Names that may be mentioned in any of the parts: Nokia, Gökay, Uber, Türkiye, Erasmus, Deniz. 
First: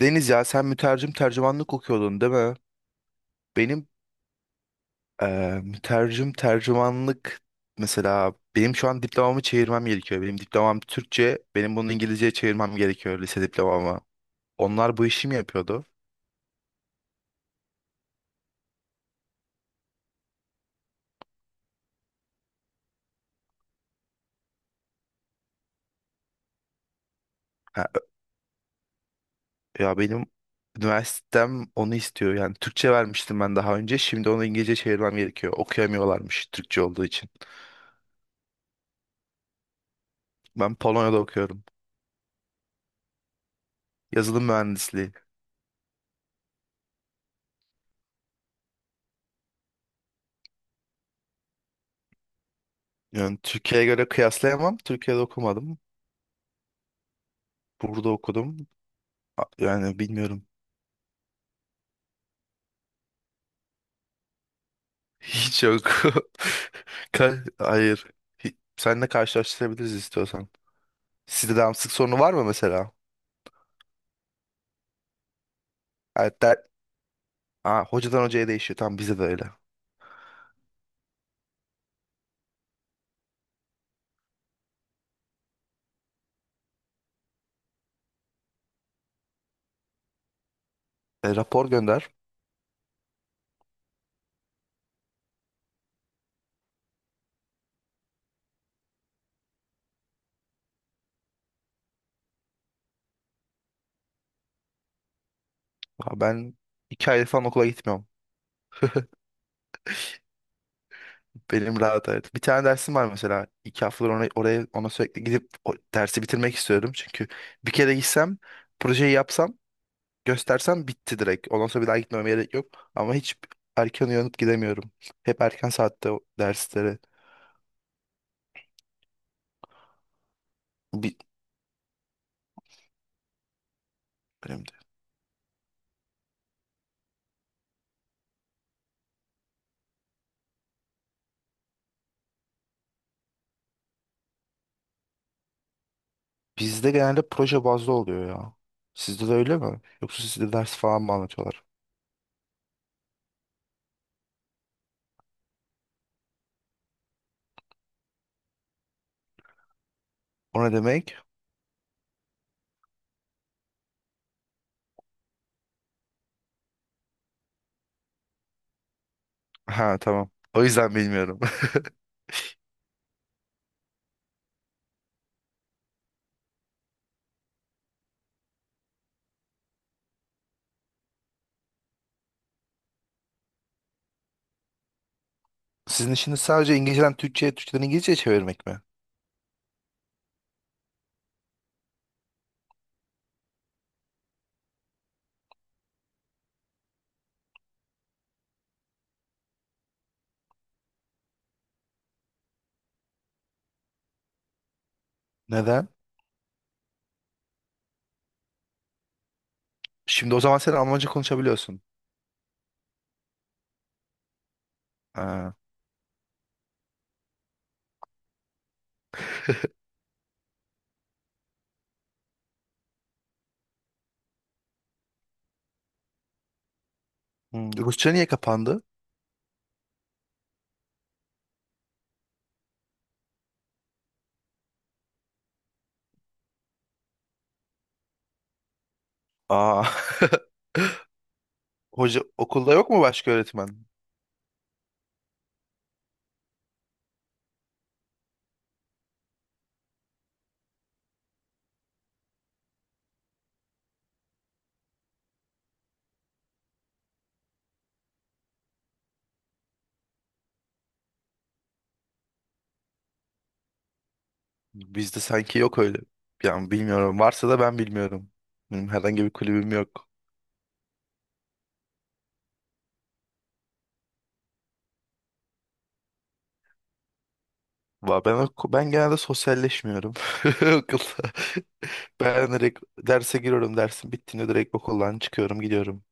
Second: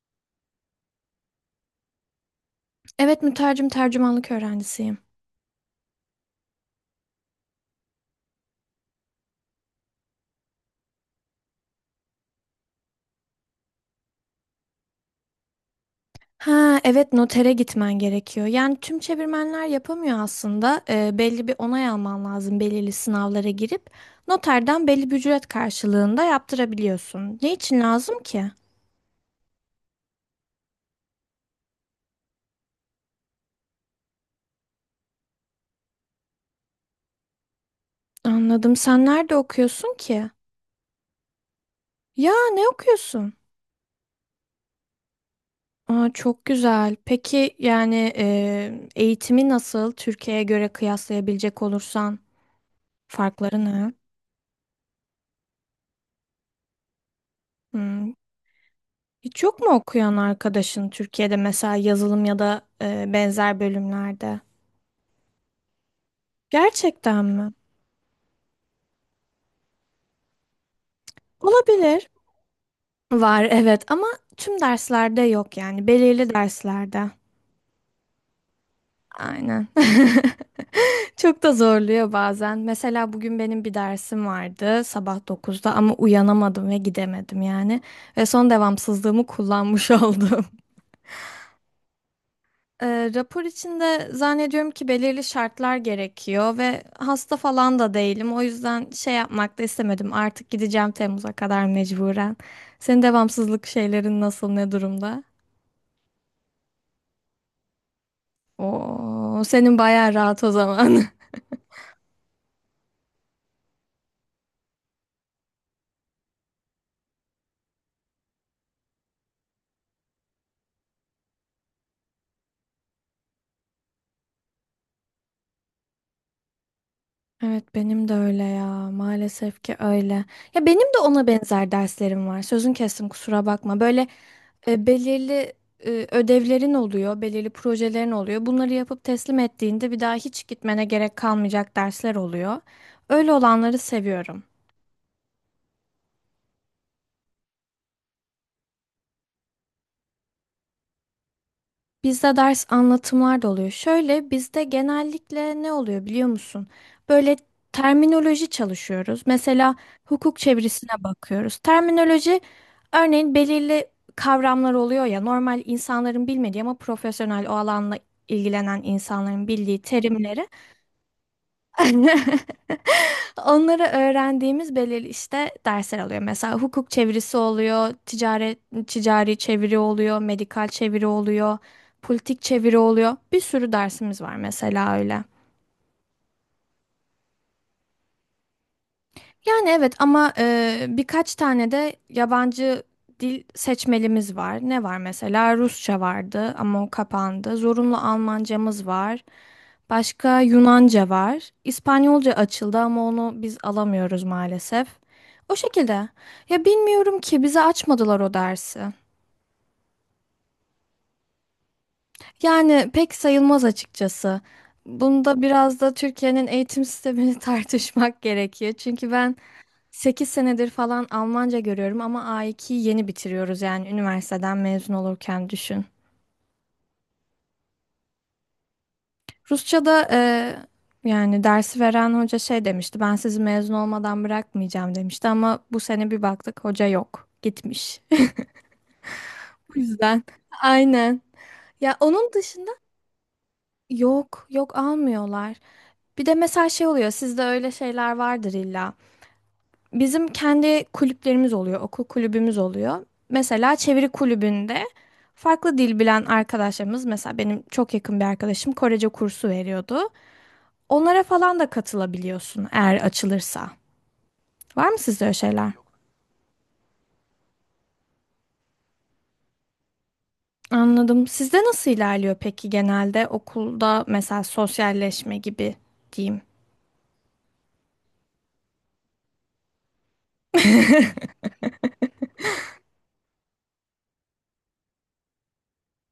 Deniz, ya sen mütercim tercümanlık okuyordun, değil mi? Evet mütercim Benim tercümanlık öğrencisiyim. Mütercim tercümanlık, mesela benim şu an diplomamı çevirmem gerekiyor. Benim diplomam Türkçe, benim bunu İngilizceye çevirmem gerekiyor, lise diplomamı. Onlar bu işi mi yapıyordu? Ha, evet, notere gitmen gerekiyor. Yani tüm çevirmenler yapamıyor aslında. Belli bir onay alman lazım belirli sınavlara girip. Noterden belli bir ücret karşılığında yaptırabiliyorsun. Ne için Ha, lazım ki? ya benim üniversitem onu istiyor. Yani Türkçe vermiştim ben daha önce. Şimdi onu İngilizce çevirmem gerekiyor. Okuyamıyorlarmış Türkçe olduğu için. Anladım. Sen nerede okuyorsun ki? Ben Polonya'da okuyorum. Ya ne okuyorsun? Yazılım mühendisliği. Aa, çok güzel. Peki, yani eğitimi nasıl Türkiye'ye göre kıyaslayabilecek olursan Yani farkları Türkiye'ye ne? göre kıyaslayamam. Türkiye'de okumadım. Burada Hmm, okudum. Hiç yok mu Yani okuyan bilmiyorum. arkadaşın Türkiye'de, mesela yazılım ya da benzer bölümlerde? Hiç yok. Gerçekten mi? Hayır. Seninle karşılaştırabiliriz istiyorsan. Sizde devamsızlık Olabilir. sorunu var mı mesela? Var, evet, ama tüm derslerde yok, yani belirli Evet, der... derslerde. Aa, hocadan hocaya değişiyor. Tamam, bizde de öyle. Aynen. Çok da zorluyor bazen. Mesela bugün benim bir dersim vardı sabah 9'da ama uyanamadım ve gidemedim yani. Ve son devamsızlığımı kullanmış oldum. E, rapor gönder. Rapor içinde zannediyorum ki belirli şartlar gerekiyor ve hasta falan da değilim. O yüzden şey yapmak da istemedim. Artık gideceğim Temmuz'a kadar mecburen. Senin devamsızlık şeylerin nasıl, ne durumda? Aa, ben 2 ay falan okula gitmiyorum. Oo, senin bayağı rahat o zaman. Benim rahat, evet. Bir tane dersim var mesela. İki haftadır ona, oraya, ona sürekli gidip o dersi bitirmek istiyordum. Çünkü bir kere gitsem, projeyi yapsam, göstersem bitti direkt. Ondan sonra bir daha gitmeme gerek yok. Ama hiç erken uyanıp gidemiyorum. Hep erken saatte o derslere. Evet, benim de öyle ya. Maalesef ki öyle. Ya benim de Bi- ona benzer derslerim var. Sözün kestim, kusura bakma. Böyle Önemli değil. Belirli ödevlerin oluyor, belirli projelerin oluyor. Bunları yapıp teslim ettiğinde bir daha hiç gitmene gerek kalmayacak dersler oluyor. Öyle olanları seviyorum. Bizde genelde proje bazlı oluyor ya. Sizde de öyle mi? Yoksa sizde ders falan mı anlatıyorlar? Bizde ders anlatımlar da oluyor. Şöyle, bizde genellikle ne oluyor biliyor musun? Böyle terminoloji çalışıyoruz. Mesela hukuk O ne çevirisine demek? bakıyoruz. Terminoloji, örneğin belirli kavramlar oluyor ya, normal insanların bilmediği ama profesyonel o alanla ilgilenen insanların bildiği Ha, tamam. terimleri. O yüzden bilmiyorum. Onları öğrendiğimiz belirli, işte, dersler oluyor. Mesela hukuk çevirisi oluyor, ticari çeviri oluyor, medikal çeviri oluyor, politik çeviri oluyor. Bir sürü dersimiz var mesela öyle. Sizin işiniz sadece İngilizceden Türkçe'ye, Türkçeden İngilizce'ye çevirmek mi? Yani evet, ama birkaç tane de yabancı dil seçmelimiz var. Ne var mesela? Rusça vardı ama o kapandı. Zorunlu Almancamız var. Başka Yunanca var. İspanyolca açıldı ama onu biz alamıyoruz maalesef. O Neden? şekilde. Ya bilmiyorum ki, bize açmadılar o dersi. Şimdi o zaman sen Almanca konuşabiliyorsun. Yani pek sayılmaz açıkçası. Bunda Ha. biraz da Türkiye'nin eğitim sistemini tartışmak gerekiyor. Çünkü ben 8 senedir falan Almanca görüyorum ama A2'yi yeni bitiriyoruz yani, üniversiteden mezun olurken düşün. Hmm, Rusça niye kapandı? Rusça'da, yani dersi veren hoca şey demişti, ben sizi mezun olmadan bırakmayacağım demişti ama bu sene bir baktık hoca yok, gitmiş. O Aa. yüzden, aynen. Ya, Hoca onun dışında okulda yok mu, başka öğretmen? yok, yok almıyorlar. Bir de mesela şey oluyor, sizde öyle şeyler vardır illa. Bizim kendi kulüplerimiz oluyor, okul kulübümüz oluyor. Mesela çeviri kulübünde farklı dil bilen arkadaşlarımız, mesela benim çok yakın bir arkadaşım Korece kursu veriyordu. Onlara falan da katılabiliyorsun eğer açılırsa. Var mı Bizde sizde öyle sanki şeyler? yok öyle. Yani bilmiyorum. Varsa da ben bilmiyorum. Benim herhangi bir kulübüm yok. Anladım. Sizde nasıl ilerliyor peki, genelde okulda mesela sosyalleşme gibi diyeyim? Ben genelde sosyalleşmiyorum okulda. Ben direkt derse giriyorum. Dersin bittiğinde direkt okuldan çıkıyorum, gidiyorum.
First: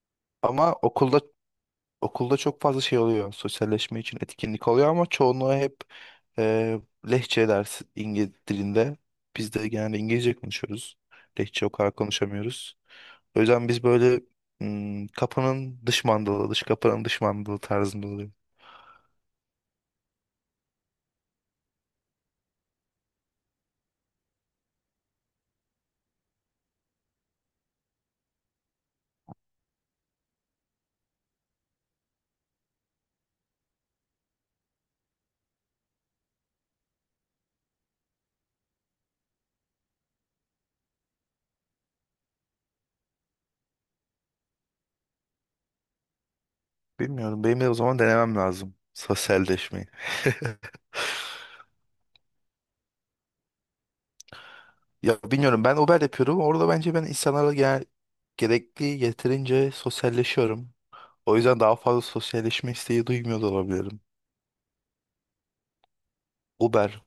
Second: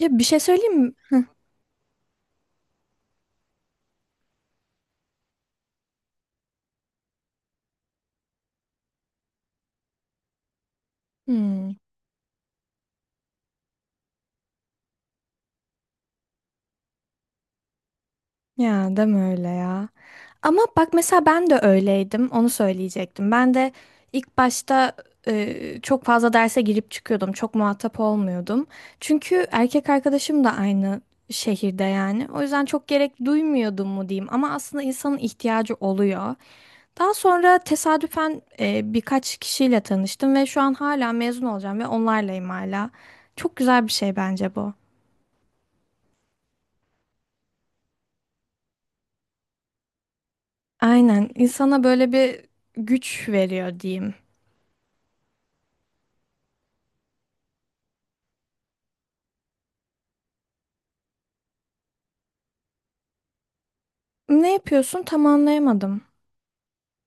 Ya bir şey Ama söyleyeyim mi? okulda, okulda çok fazla şey oluyor. Sosyalleşme için etkinlik oluyor ama çoğunluğu hep Ee, Lehçe dersi İngiliz dilinde. Biz de genelde İngilizce konuşuyoruz. Lehçe o Hmm, kadar konuşamıyoruz. O yüzden biz böyle hmm, kapının dış mandalı, dış kapının dış mandalı tarzında oluyor. Ya deme öyle ya. Ama bak, mesela ben de öyleydim. Onu söyleyecektim. Ben de ilk başta çok fazla derse girip çıkıyordum. Çok muhatap olmuyordum. Çünkü erkek arkadaşım da aynı şehirde yani. O yüzden çok gerek duymuyordum mu diyeyim. Ama aslında insanın ihtiyacı oluyor. Daha sonra tesadüfen birkaç kişiyle tanıştım ve şu an hala mezun olacağım ve onlarlayım hala. Çok güzel bir şey bence bu. Bilmiyorum. Benim de o zaman denemem lazım. Sosyalleşmeyi. Aynen. insana böyle bir güç veriyor diyeyim. Ya bilmiyorum. Ben Uber yapıyorum. Orada bence ben insanlarla gerekli, yeterince sosyalleşiyorum. O yüzden daha fazla sosyalleşme isteği duymuyor da olabilirim. Ne yapıyorsun? Tam anlayamadım. Uber.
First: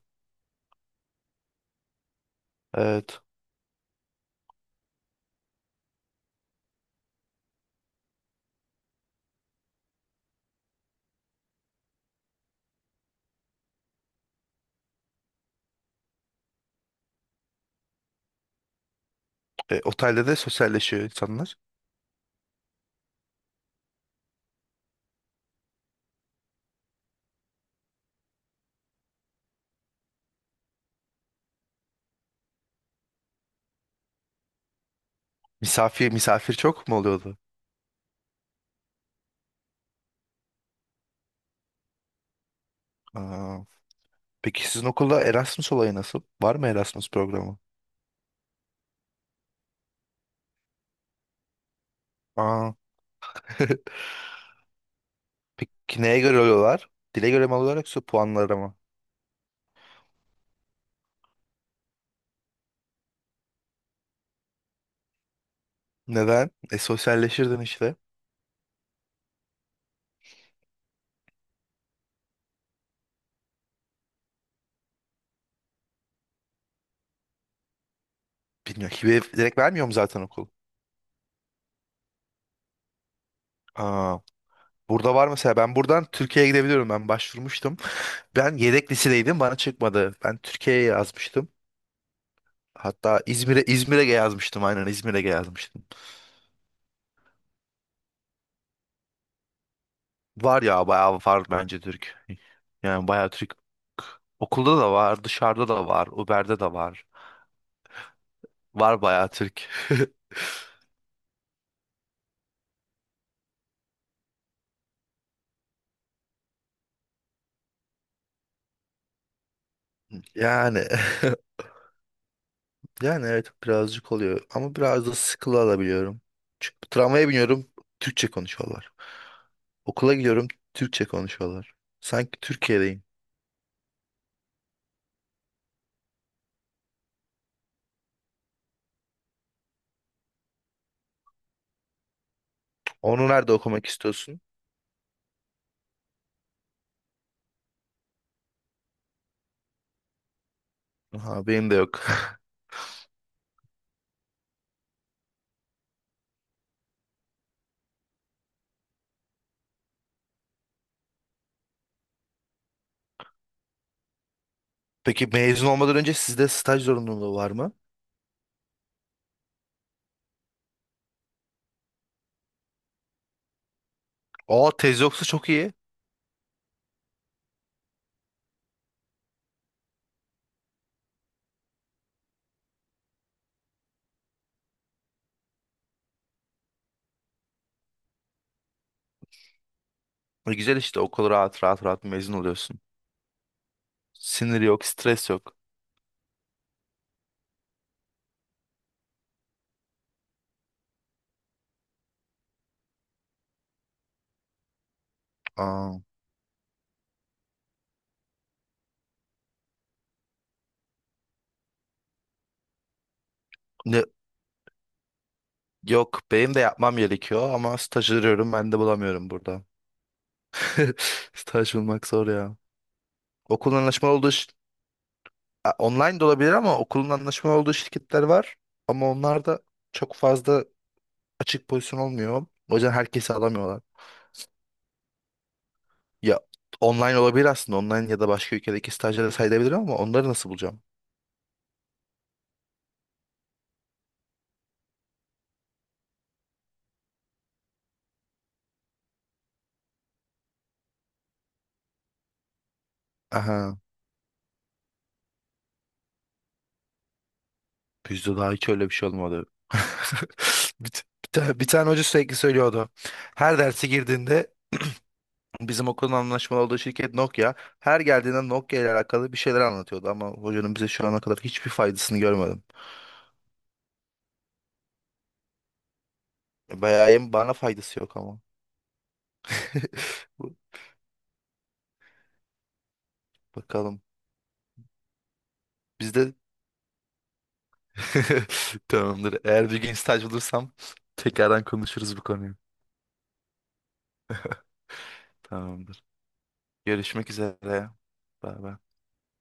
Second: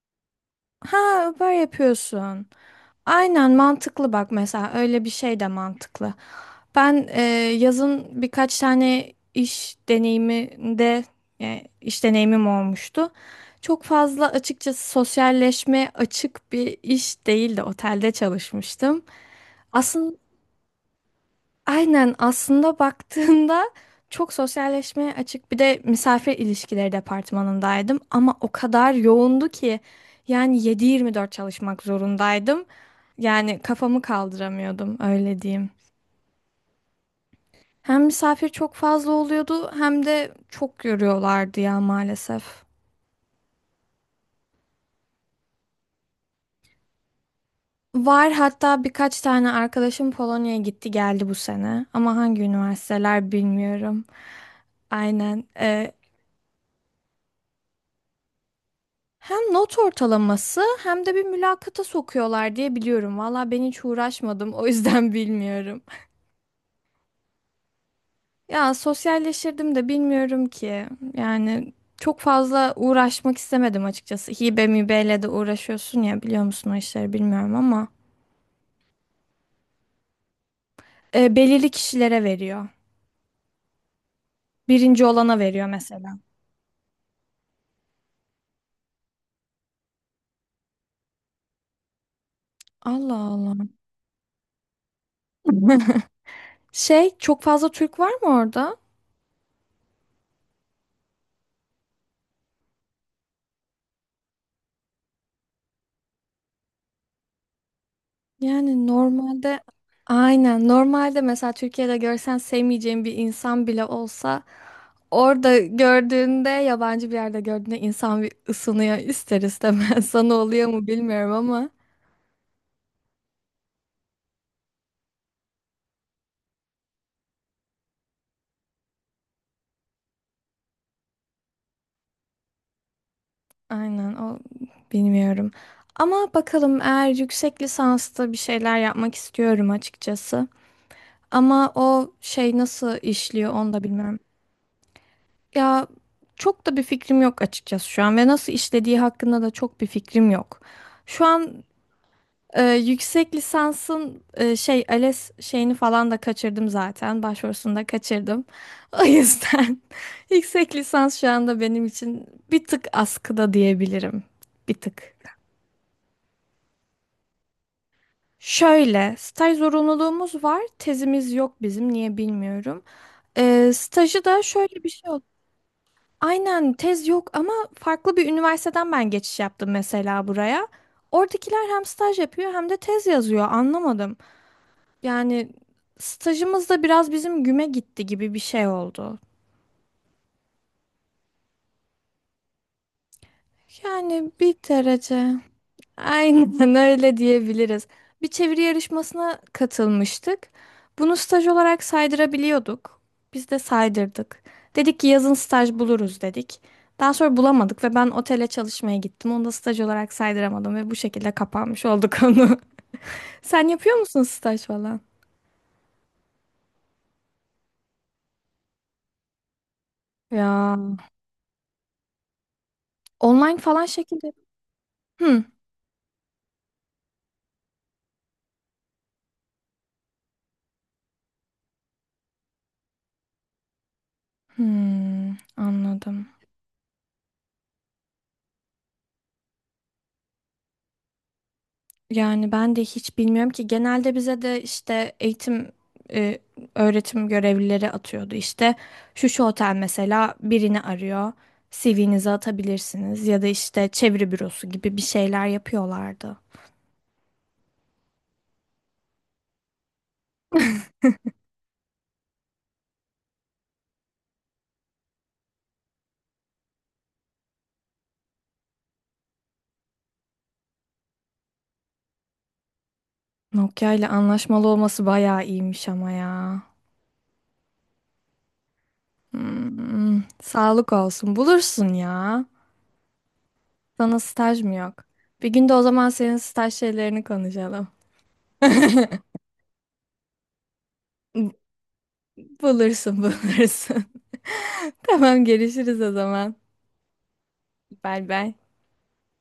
Ha, Uber yapıyorsun. Evet. Aynen, mantıklı. Bak, mesela öyle bir şey de mantıklı. Ben yazın birkaç tane iş deneyimim olmuştu. Çok fazla açıkçası sosyalleşme açık bir iş değildi. Otelde çalışmıştım. E, Aslında. otelde de sosyalleşiyor insanlar. Aynen, aslında baktığında çok sosyalleşmeye açık, bir de misafir ilişkileri departmanındaydım ama o kadar yoğundu ki yani 7-24 çalışmak zorundaydım. Yani kafamı kaldıramıyordum, öyle diyeyim. Misafir, misafir çok mu oluyordu? Hem misafir çok fazla oluyordu hem de çok yoruyorlardı ya, maalesef. Aa, peki sizin okulda Erasmus olayı nasıl? Var mı Erasmus programı? Var, hatta birkaç tane arkadaşım Polonya'ya gitti geldi bu sene ama hangi Aa. üniversiteler bilmiyorum. Aynen. Peki neye göre alıyorlar? Dile göre mi alıyorlar, yoksa puanlara mı? Hem not ortalaması hem de bir mülakata sokuyorlar diye biliyorum. Valla ben hiç uğraşmadım, o yüzden bilmiyorum. Neden? E, sosyalleşirdin işte. Ya sosyalleşirdim de bilmiyorum ki. Yani çok fazla uğraşmak istemedim açıkçası. Hibe mibeyle de uğraşıyorsun ya, biliyor musun, o işleri bilmiyorum ama. Bilmiyorum. Hibe direkt vermiyor mu zaten okul? Belirli kişilere veriyor. Aa, Birinci burada var olana mesela, veriyor ben buradan mesela. Türkiye'ye gidebiliyorum. Ben başvurmuştum. Ben yedek lisedeydim, bana çıkmadı. Ben Türkiye'ye yazmıştım. Hatta Allah İzmir'e, Allah. İzmir'e yazmıştım, aynen İzmir'e yazmıştım. Şey, çok fazla Türk var mı orada? Var ya, bayağı var bence Türk. Yani bayağı Türk. Okulda da var, dışarıda da var, Uber'de de var. Yani Var bayağı Türk. Normalde, mesela Türkiye'de görsen sevmeyeceğin bir insan bile olsa orada gördüğünde, yabancı bir yerde gördüğünde insan bir ısınıyor ister istemez. Sana oluyor Yani, mu bilmiyorum ama yani evet, birazcık oluyor ama biraz da sıkılı alabiliyorum. Çünkü tramvaya biniyorum, Türkçe konuşuyorlar. Okula gidiyorum, Türkçe konuşuyorlar. Sanki Türkiye'deyim. aynen, o, bilmiyorum. Ama bakalım, eğer yüksek lisansta bir şeyler yapmak istiyorum açıkçası. Ama o şey nasıl Onu nerede işliyor onu da okumak bilmiyorum. istiyorsun? Ya çok da bir fikrim yok açıkçası şu an, ve nasıl işlediği hakkında da çok bir fikrim yok. Şu Aha, an. benim de yok. Yüksek lisansın, şey, ALES şeyini falan da kaçırdım zaten. Başvurusunu da kaçırdım. O yüzden yüksek lisans şu anda benim için bir tık askıda diyebilirim. Bir tık. Peki mezun olmadan önce sizde staj zorunluluğu var mı? Şöyle, staj zorunluluğumuz var. Tezimiz yok bizim. Niye bilmiyorum. Stajı da Aa, şöyle bir tez şey oldu. yoksa çok iyi. Aynen, tez yok ama farklı bir üniversiteden ben geçiş yaptım mesela buraya. Oradakiler hem staj yapıyor hem de tez yazıyor. Anlamadım. Yani stajımız da biraz bizim güme gitti gibi bir şey oldu. E, güzel işte, okul rahat rahat rahat mezun oluyorsun. Yani bir Sinir yok, derece. stres yok. Aynen, öyle diyebiliriz. Bir çeviri yarışmasına katılmıştık. Bunu staj olarak saydırabiliyorduk. Biz de saydırdık. Dedik ki yazın staj Aa, buluruz dedik. Daha sonra bulamadık ve ben otele çalışmaya gittim. Onu da staj olarak saydıramadım ve bu şekilde kapanmış oldu konu. Sen yapıyor ne, musun staj falan? yok, benim de yapmam gerekiyor ama staj arıyorum, ben de bulamıyorum burada. Ya Staj bulmak zor ya. online Okulun falan anlaşmalı olduğu şekilde. şir- Hmm. A, online de olabilir ama okulun anlaşmalı olduğu şirketler var. Ama onlar da çok fazla açık pozisyon olmuyor. O yüzden herkesi alamıyorlar. Anladım. Ya, online olabilir aslında. Online ya da başka ülkedeki stajyere sayılabilir ama onları nasıl bulacağım? Yani ben de hiç bilmiyorum ki, genelde bize de işte e, öğretim görevlileri atıyordu, işte şu şu otel mesela birini arıyor, CV'nizi atabilirsiniz ya da Aha. işte çeviri bürosu gibi bir şeyler yapıyorlardı. Bizde daha hiç öyle bir şey olmadı. Bir tane hoca sürekli söylüyordu. Her derse girdiğinde bizim okulun anlaşmalı olduğu şirket Nokia. Her geldiğinde Nokia ile alakalı bir şeyler anlatıyordu ama hocanın bize şu ana kadar hiçbir faydasını görmedim. Nokia ile anlaşmalı olması bayağı iyiymiş ama ya. Bayağı, hem bana faydası yok ama. Bu- Sağlık olsun, bulursun ya. Bakalım. Sana staj mı yok? Bir gün de o zaman Bizde senin staj şeylerini konuşalım. tamamdır. Eğer bir gün staj bulursam tekrardan konuşuruz bu konuyu. Bulursun, bulursun. Tamam, görüşürüz Tamamdır. o zaman. Görüşmek üzere. Bay bay. Bay bay.